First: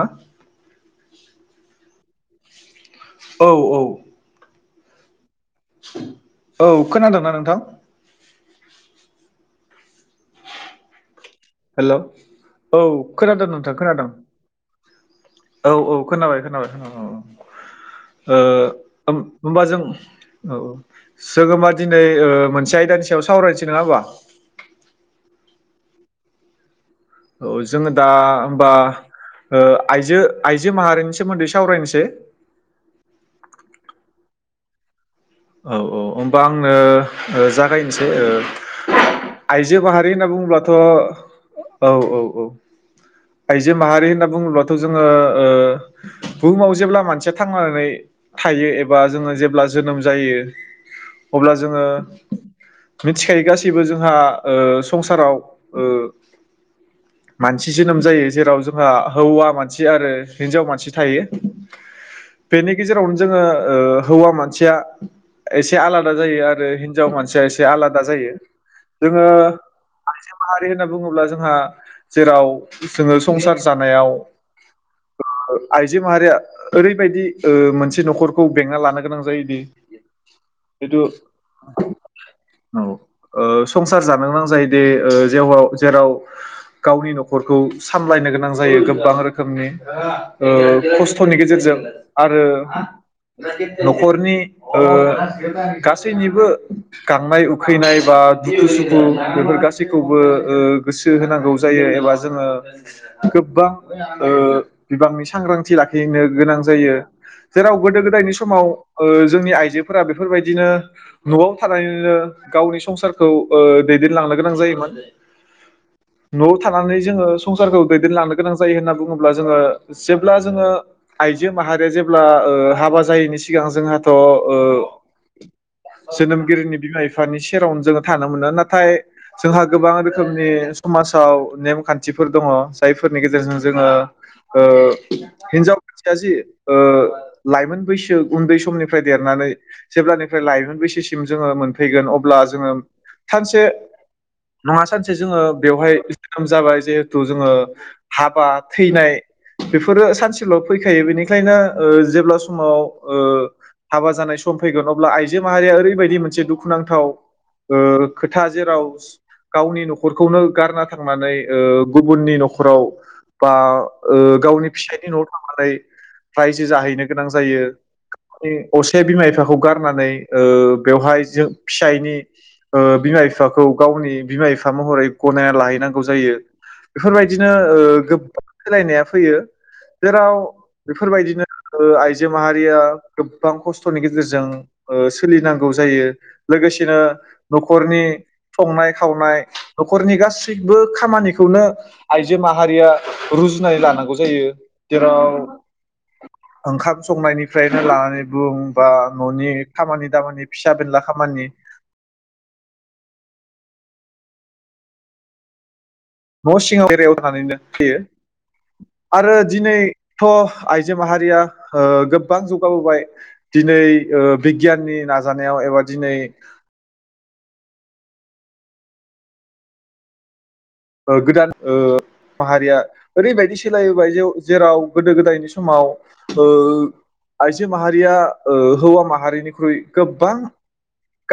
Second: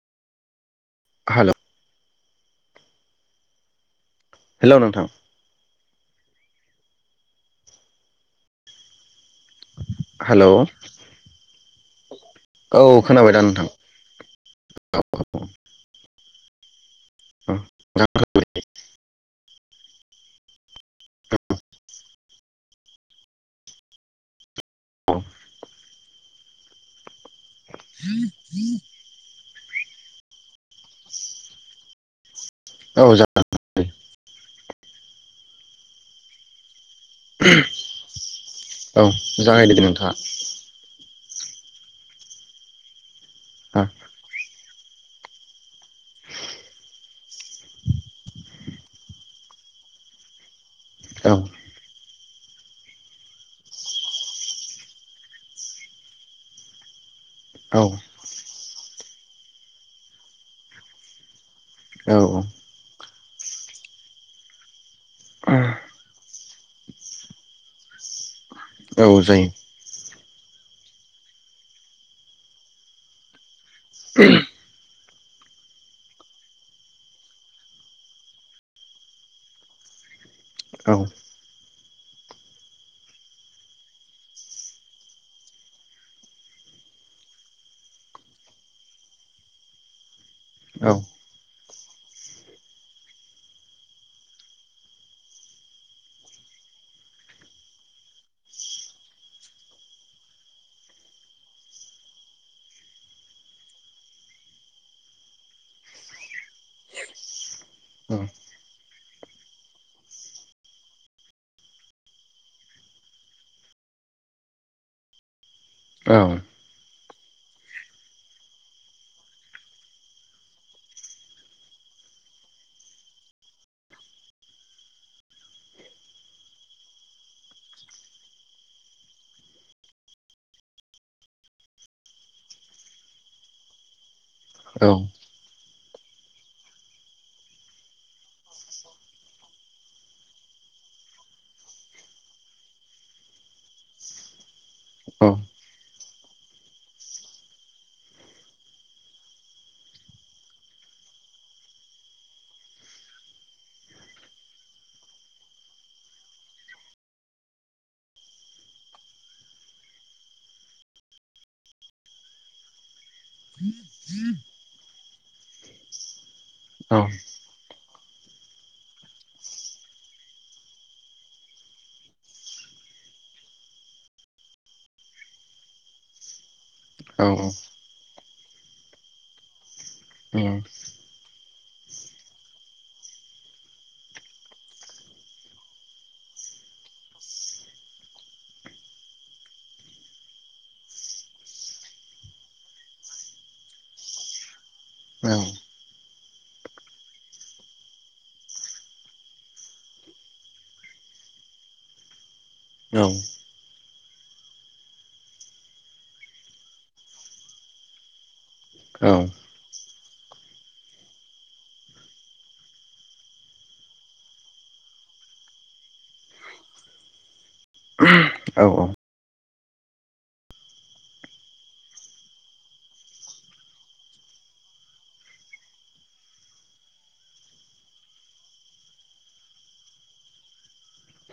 हा। हेलौ औ औ। हेलौ नोंथां। औ खोनादोंना नोंथां? हेलौ हेलौ औ खोनादों नोंथां खोनादों औ औ औ। खोनाबाय खोनाबाय औ खोनाबाय। औ होनबा जों औ औ जों होनबा दिनै मोनसे आयदानि सायाव सावरायनोसै नङा होनोमबा। औ जोङो दा होमबा ओ आइजो आइजो माहारिनि सोमोन्दै सावरायनोसै। औ जागोन औ औ होमबा आंनो। जागायनोसै ओ औ जागायदो आइजो दे माहारि होनना नोंथाङा बुङोब्लाथ' औ औ औ। आइजो माहारि होनना बुंङोब्ला थ' जोङो ओ बुहुमाव जेब्ला मानसिया थांनानै थायो जोङो जेब्ला जोनोम औ जायो अब्ला जोङो मिथिखायो गासैबो जोंहा ओ संसाराव मानसि औ जोनोम जायो जेराव जों जोंहा हौवा मानसि आरो हिन्जाव मानसि थायो जायो औ बेनि गेजेरावनो जोङो हौवा मानसिया एसे आलादा जायो आरो हिन्जाव मानसिया एसे आलादा जायो औ जोङो माहारि होनना बुङोब्ला जोंहा जेराव जोङो संसार जानायाव आइजो माहारिया ओरैबायदि मोनसे न'खरखौ बेंना लानो गोनां जायोदि बेथ' ओ संसार जानो गोनां जायोदि ओ जेराव गावनि न'खरखौ सामलायनो गोनां जायो गोबां रोखोमनि ओ खस्थ'नि गेजेरजों आरो न'खरनि ओ गासैनिबो गांनाय उखैनाय बा दुखु सुखु बेफोर गासैखौबो गोसो होनांगौ जायो एबा जोङो गोबां बिबांनि सांग्रांथि लाखिनो गोनां जायो जेराव गोदो गोदायनि समाव जोंनि आइजोफोरा बेफोरबायदिनो न'आव थानानैनो गावनि संसारखौ ओ दैदेनलांनो गोनां जायोमोन न'आव थानानै जोङो संसारखौ दैदेनलांनो गोनां जायो होनना बुङोब्ला जोङो जेब्ला जोङो आइजो माहारिया जेब्ला हाबा जायैनि सिगां जोंहा थ' ओ जोनोमगिरिनि बिमा बिफानि सेरावनो जोङो थानो मोनो नाथाय जोंहा गोबां रोखोमनि समाजाव नेमखान्थिफोर दङ जायफोरनि गेजेरजों जोङो औ हिनजाव जाथिया जि लाइमोन बैसो उन्दै समनि निफ्राय देरनानै जेब्लानिफ्राय लाइमोन बैसोसिम जोङो मोनफैगोन अब्ला जोङो सानसे नङा सानसे जोङो हागोन बेवहाय जोनोम जाबाय जिहेथु जोङो हाबा थैनाय बेफोरो सानसेल' फैखायो बेनिखायनो जेब्ला समाव हाबा जानाय सम फैगोन अब्ला आइजो माहारिया ओरैबायदि मोनसे दुखुनांथाव ओ खोथा जेराव गावनि न'खरखौनो गारना थांनानै गुबुननि न'खराव बा गावनि फिसायनि न'आव थांनानै रायजो जाहैनो गोनां जायो असे बिमा बिफाखौ गारनानै ओ बेवहाय जों फिसायनि ओ बिमा बिफाखौ गावनि बिमा बिफा महरै गनायना लाहैनांगौ जायो बेफोरबायदिनो ओ गोबां मिलायनाया फैयो जेराव बेफोरबायदिनो आइजो माहारिया गोबां खस्थ'नि गेजेरजों सोलिनांगौ जायो लोगोसेनो न'खरनि संनाय खावनाय न'खरनि गासैबो खामानिखौनो आइजो माहारिया रुजुनानै लानांगौ जायो जेराव ओंखाम संनायनिफ्राय लानानै बुं बा न'नि खामानि दामानि फिसा बेनला खामानि न' सिङाव एरियाव थानानैनो फैयो आरो दिनैथ' आइजो माहारिया गोबां जौगाबोबाय दिनै बिगियाननि नाजानायाव एबा दिनै औ औ गोदान माहारिया ओरैबायदि सोलायबोबाय जेराव गोदो गोदायनि समाव आइजो माहारिया हौवा माहारिनिख्रुइ गोबां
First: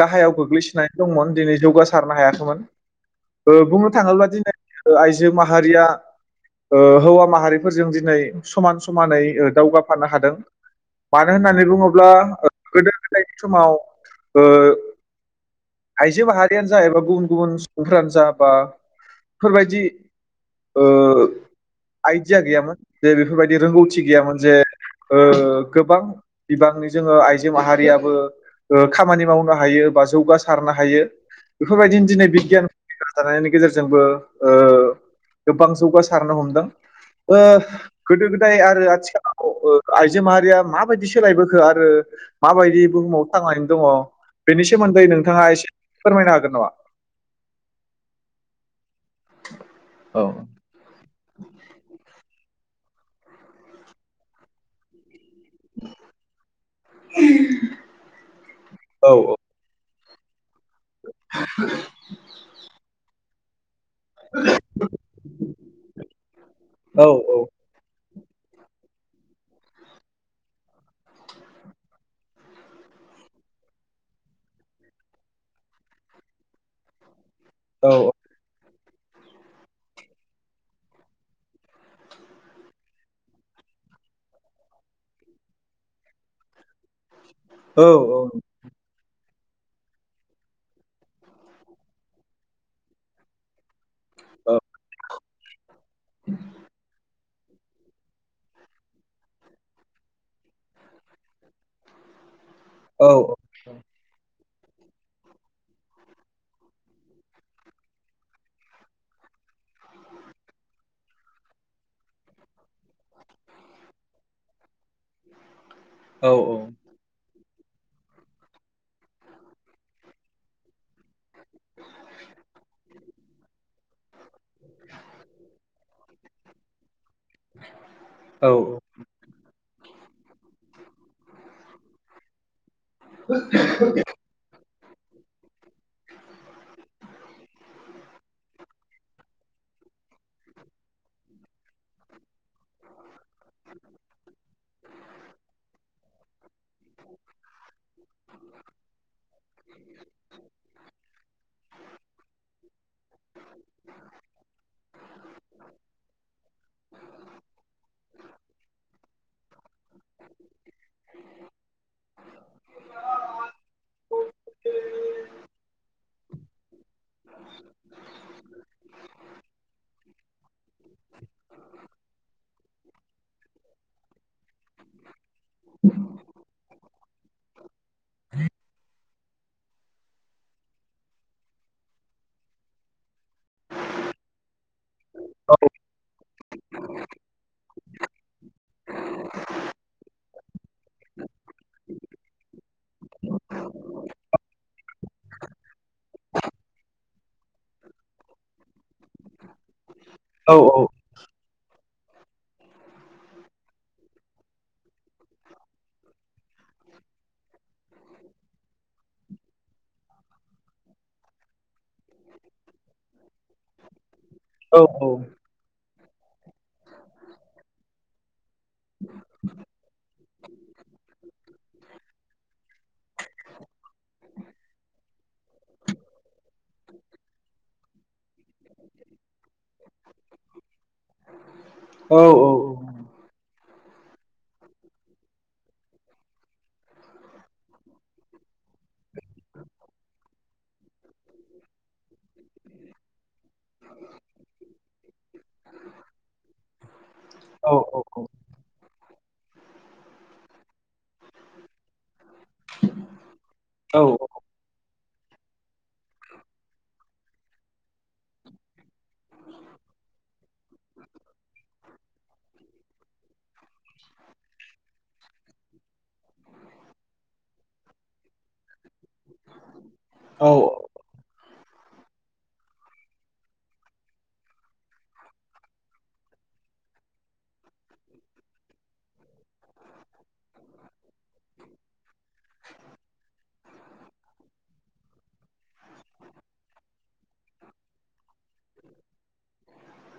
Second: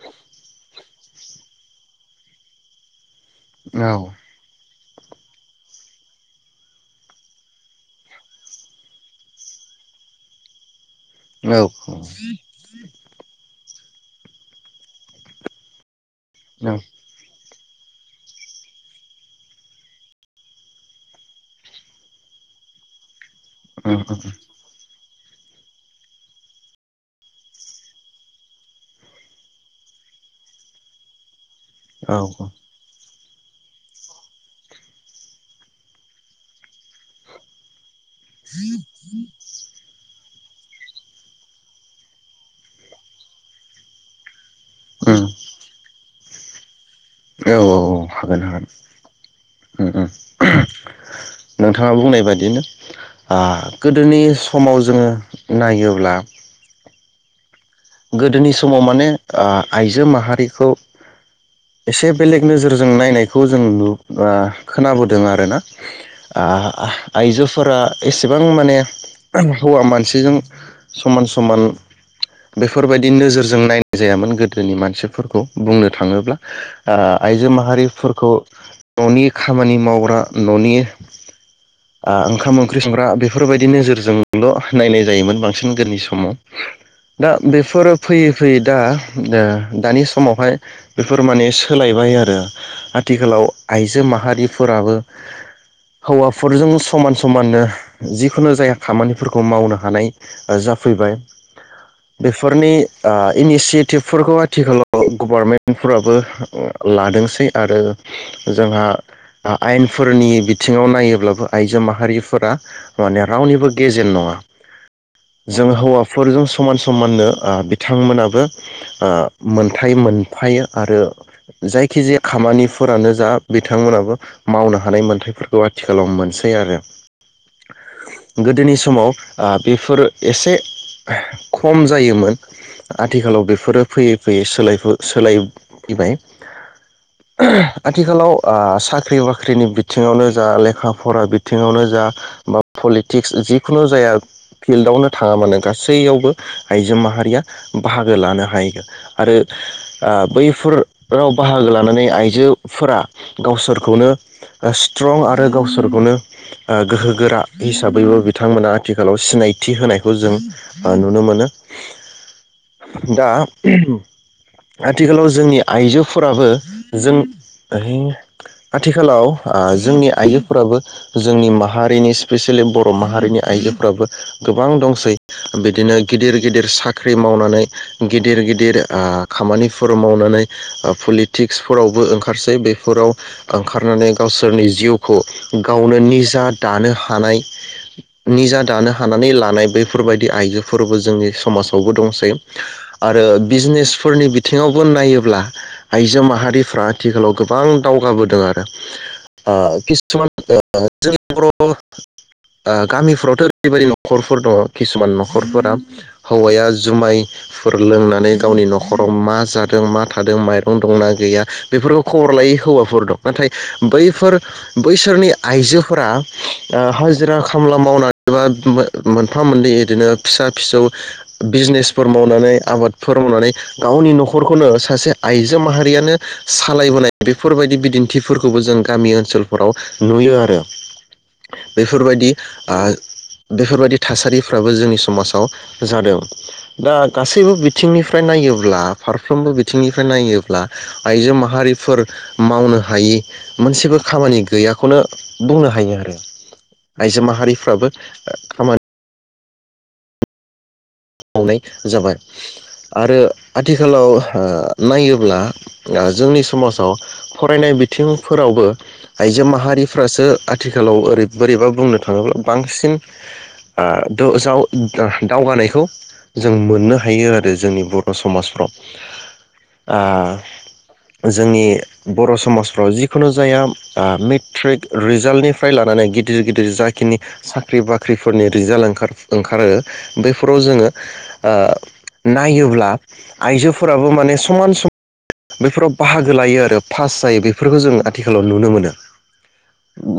गाहायाव गोग्लैसोनानै दंमोन दिनै जौगासारनो हायाखैमोन। बुंनो थाङोब्ला दिनै आइजो माहारिया हौवा माहारिफोरजों दिनै समान समानै दावगाफानो हादों। मानो होननानै बुङोब्ला गोदो प्लेटफ्र'माव आइजो माहारियानो जा एबा गुबुन गुबुन सुबुंफोरानो जा बा बेफोरबायदि आइदिया गैयामोन जे बेफोरबायदि रोंगौथि गैयामोन जे गोबां बिबांनि जोङो आइजो माहारियाबो खामानि मावनो हायो बा जौगा सारनो हायो। बेफोरबायदिनो दिनै बिगियान थानायनि गेजेरजोंबो गोबां जौगासारनो हमदों गोदो गोदाय आरो आथिखालाव आइजो माहारिया माबायदि सोलायबोखो आरो माबायदि बुहुमाव थांनानै दङ बेनि सोमोन्दै नोंथां? नोंथाङा एसे फोरमायनो हागोन नामा? हागोन औ नोंथाङा बुंनाय बादिनो गोदोनि समाव जोङो नायोब्ला [unintelligible] गोदोनि समाव माने औ ओ आइजो मा हारिखौ एसे बेलेग नोजोरजों नायनाय खौ जों नु ओ खोनाबोदों आरोना ओ औ आइजोफोरा एसेबां माने हौवा मानसिजों समान समान बेफोरबायदि नोजोरजों नायनाय जायामोन गोदोनि मानसिफोरखौ बुंनो थाङोब्ला ओ आइजो औ माहारिफोरखौ न'नि खामानि मावग्रा न'नि ओ ओंखाम ओंख्रि संग्रा बेफोरबायदि नोजोरजोंल' नायनाय जायोमोन बांसिन गोदोनि समाव दा औ बेफोरो फैयै फैयै दा ओ दानि समावहाय बेफोर माने सोलायबाय आरो आथिखालाव आइ जो माहारिफोराबो हौवाफोरजों समान समाननो जिखुनु जाया खामानिफोरखौ मावनो हानाय जाफैबाय। बेफोरनि औ ओ इनिसियेटिभ फोरखौहाय आथिखालाव गभार्मेन्टफोराबो लादोंसै आरो जोंहा आयेनफोरनि बिथिङाव नायोब्लाबो आइजो माहारिफोरा माने रावनिबो गेजेन नङा जों औ हौवाफोरजों समान खालामनो ओ बिथांमोनाबो ओ मोनथाय मोनफायो आरो। जायखिजाया खामानिफोरानो जा बिथांमोनाबो मावनो हानाय मोनथायफोरखौ आथिखालाव मोनसै आरो औ गोदोनि समाव आ बेफोर एसे खम जायोमोन आथिखालाव बेफोरो फैयै फैयै सोलायफो सोलाय फैबाय आथिखालाव ओ साख्रि बाख्रिनि बिथिङावनो जा लेखा फरा बिथिङावनो जा बा पलिटिक्स जिखुनु जाया फिल्डआवनो थाङा मानो गासैयावबो आइजो माहारिया बाहागो लानो हायो आरो ओ बैफोराव बाहागो लानानै आइजोफोरा गावसोरखौनो स्ट्रं आरो गावसोरखौनो ओ गोहोगोरा हिसाबैबो बिथांमोना आथिखालाव सिनाय थि होनायखौ जों ओ नुनो मोनो दा आथिखालाव जोंनि आइजोफोराबो जों हुइ आथिखालाव ओ‌ जोंनि आय फोराबो जोंनि माहारिनि स्पेसियेलि ब र' माहारिनि आइजोफोराबो गोबां दंसै। दिनो गिदिर गिदिर साख्रि मावनानै गिदिर गिदिर ओ खामानिफोर मावनानै ओ पलिटिक्सफोरावबो ओंखारसै बेफोराव ओंखारनानै गावसोरनि जिउखौ गावनो निजा दानो हानाय निजा दानो हानानै लानाय बैफोरबायदि आइजो फोरबो जोंनि समाजावबो दंसै आरो बिजनेसफोरनि बिथिङावबो नायोब्ला आइजो माहारिफ्रा आथिखालाव गोबां दावगाबोदों आरो ओ [inaudible] ओ गामिफ्रावथ' ओरैबायदि न'खरफोर दङ किसुमान न खरफोरा हौवाया जुमायफोर लोंनानै गावनि न'खराव मा जादों मा थादों माइरं दंना गैया बेफोरखौ खबर लायै हौवाफोर दं नाथाय बैफोर औ बैसोरनि आइजो फोरा ओ हाजिरा खामला मावनानै बा मो मोनफा मोननै इदिनो फिसा फिसौ बिजनेसफोर मावनानै आबादफोर मावनानै गावनि न'खरखौनो सासे आइजो माहारियानो सालायबोनाय बेफोरबायदि बिदिन्थिफोरखौबो जों गामि ओनसोलफोराव नुयो आरो। बेफोरबायदि आ बेफोरबायदि थासारिफ्राबो जोंनि समाजाव जादों दा गासैबो बिथिंनिफ्राय नायोब्ला फारफ्रोमबो बिथिंनिफ्राय नायोब्ला आइजो माहारिफोर मावनो हायि मोनसेबो खामानि गैयाखौनो बुंनो हायो आरो आइजो माहारिफ्राबो खामा मावनाय जाबाय आरो आथिखालाव ओ नायोब्ला आ जोंनि समाजाव फरायनाय बिथिंफोरावबो आइजो माहारिफ्रासो आथिखालाव ओरै बोरैबा बुंनो थाङोब्ला बांसिन आ दा जाव दावगानायखौ जों मोननो हायो आरो जोंनि बर' समाजफ्राव आ जोंनि बर' समाजफ्राव जिखुनु जाया आ मेट्रिक रिजाल्टनिफ्राय लानानै गिदिर गिदिर जाखिनि साख्रि बाख्रिफोरनि रिजाल्ट ओं ओंखारो बैफोराव जोङो ओ नायोब्ला आइजोफोराबो माने समान समान बेफोराव बाहागो लायो आरो पास जायो बेफोरखौ जों आथिखालाव नुनो मोनो।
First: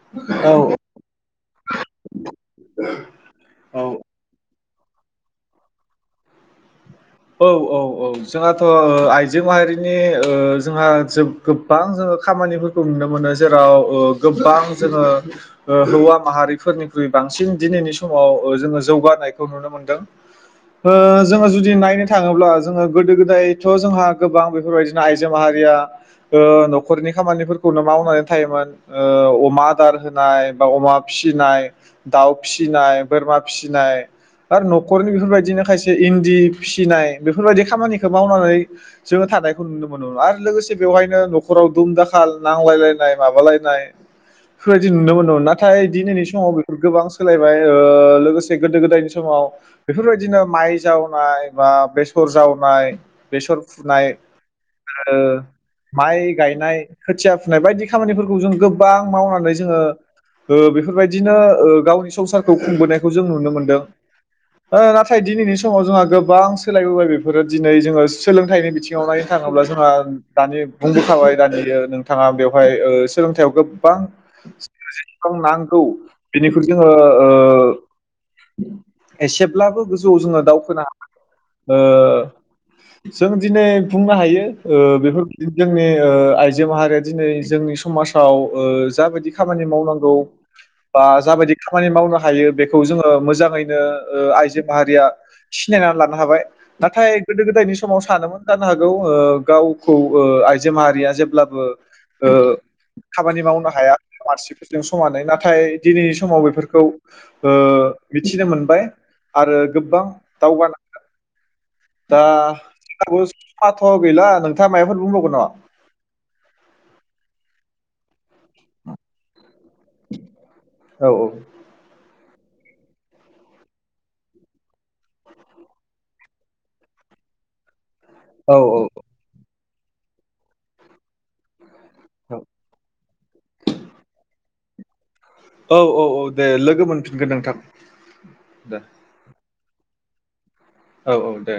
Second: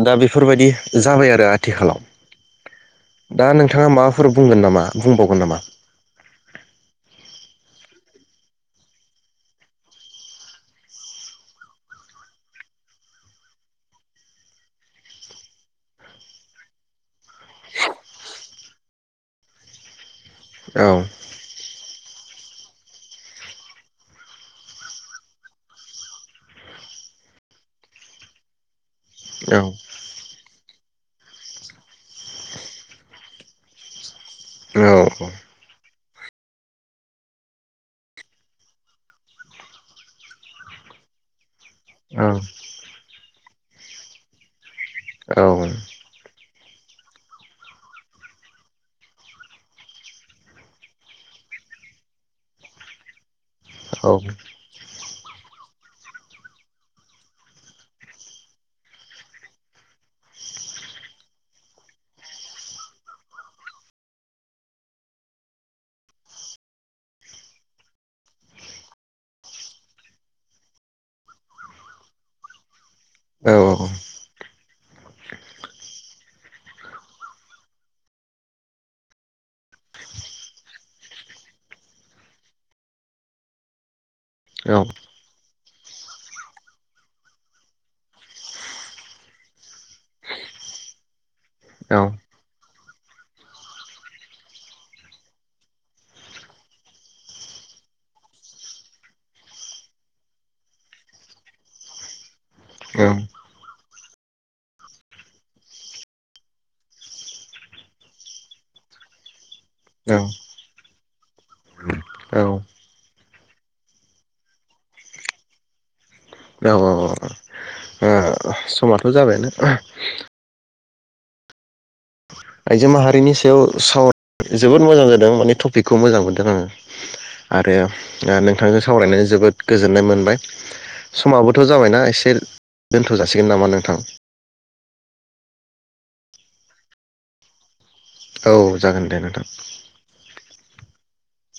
दा औ बेफोरबायदि औ जाबाय आर रो आथिखालाव दा नोंथाङा औ माबाफोर बुंगोन नामा बुंबावगोन नामा? [inaudible] औ औ औ जोंहाथ' आइजो माहारिनि ओ जोंहा जो गोबां जोङो खामानिफोरखौ नुनो मोनो जेराव ओ गोबां जोङो हौवा माहारिफोरनिख्रुइ बांसिन दिनैनि समाव जोङो जौगानायखौ नुनो मोनदों नामा ओ जोङो जुदि नायनो थाङोब्ला जोङो गोदो गोदायथ' जोंहा गोबां बेफोरबायदिनो आइजो माहारिया ओ न'खरनि खामानिफोरखौनो मावनानै थायोमोन ओ अमा औ आदार होनाय बा अमा फिसिनाय दाउ फिसिनाय बोरमा फिसिनाय आरो न'खरनि औ औ बेफोरबायदिनो खायसे इनदि फिसि फिसिनाय बेफोरबायदि खामानिखौ मावनानै जोङो थानायखौ नुनो मोनोमोन आरो लोगोसे बेवहायनो न'खराव दुम औ दाखाल नांलायलायनाय माबालाय नाय बेफोरबायदि नुनो मोनदोंमोन नाथाय दिनैनि समाव बे गोबां सोलायबाय ओ लोगोसे गोदो गोदायनि समाव बेफोरबायदिनो माइ जावनाय बा बेसर जावनाय बेसर फुनाय ओ माइ गायनाय खोथिया फुनाय बायदि खामानिफोरखौ जों गोबां मावनानै जोङो ओ बेफोरबायदिनो ओ गावनि संसारखौ खुंबोनायखौ जों नुनो मोनदों ओ नाथाय दिनैनि समाव जोंहा गोबां सोलायबोबाय बेफोरो दिनै जोङो सोलोंथाइनि बिथिङाव नायनो थाङोब्ला जोंहा दानि बुंबोखाबाय दानि नोंथाङा बेवहाय ओ सोलोंथाइयाव गोबां जेसेबां नांगौ बेनिख्रुय जोङो एसेब्लाबो गोजौआव जोङो दावखोनो जों दिनै सुफुंनो हायो बेफोरबायदि जोंनि आइजो माहारिया दिनै जोंनि समाजाव जाबायदि खामानि मावनांगौ बा जाबायदि खामानि मावनो हायो बे खौ जोङो मोजाङैनो आइजो माहारिया सिनायनानै लानो हाबाय नाथाय गोदो गोदायनि समाव सानोमोन जानो हागौ गावखौ आइजो माहारिया जेब्लाबो खामानि मावनो हाया हौवा मानसिफोरजों समानै नाथाय दिनैनि समाव बेफोरखौ मिथिनो मोनबाय आरो गोबां [inaudible] दा फाथ' गैला नोंथाङा माइफोर बुंबावगोन नामा औ औ औ समाथ' जाबायानो औ औ आइजो माहारिनि सायाव सावराय जोबोद मोजां जादों माने टपिकखौ मोजां मोनदों आङो आरो औ नोंथांजों सावरायनाय जोबोद गोजोननाय मोनबाय समाबो थ' जाबायना एसे औ दोन्थ' जासिगोन नामा नोंथां औ औ औ दे लोगो मोनफिनगोन नोंथां। औ जागोन दे नोंथां। औ औ दे।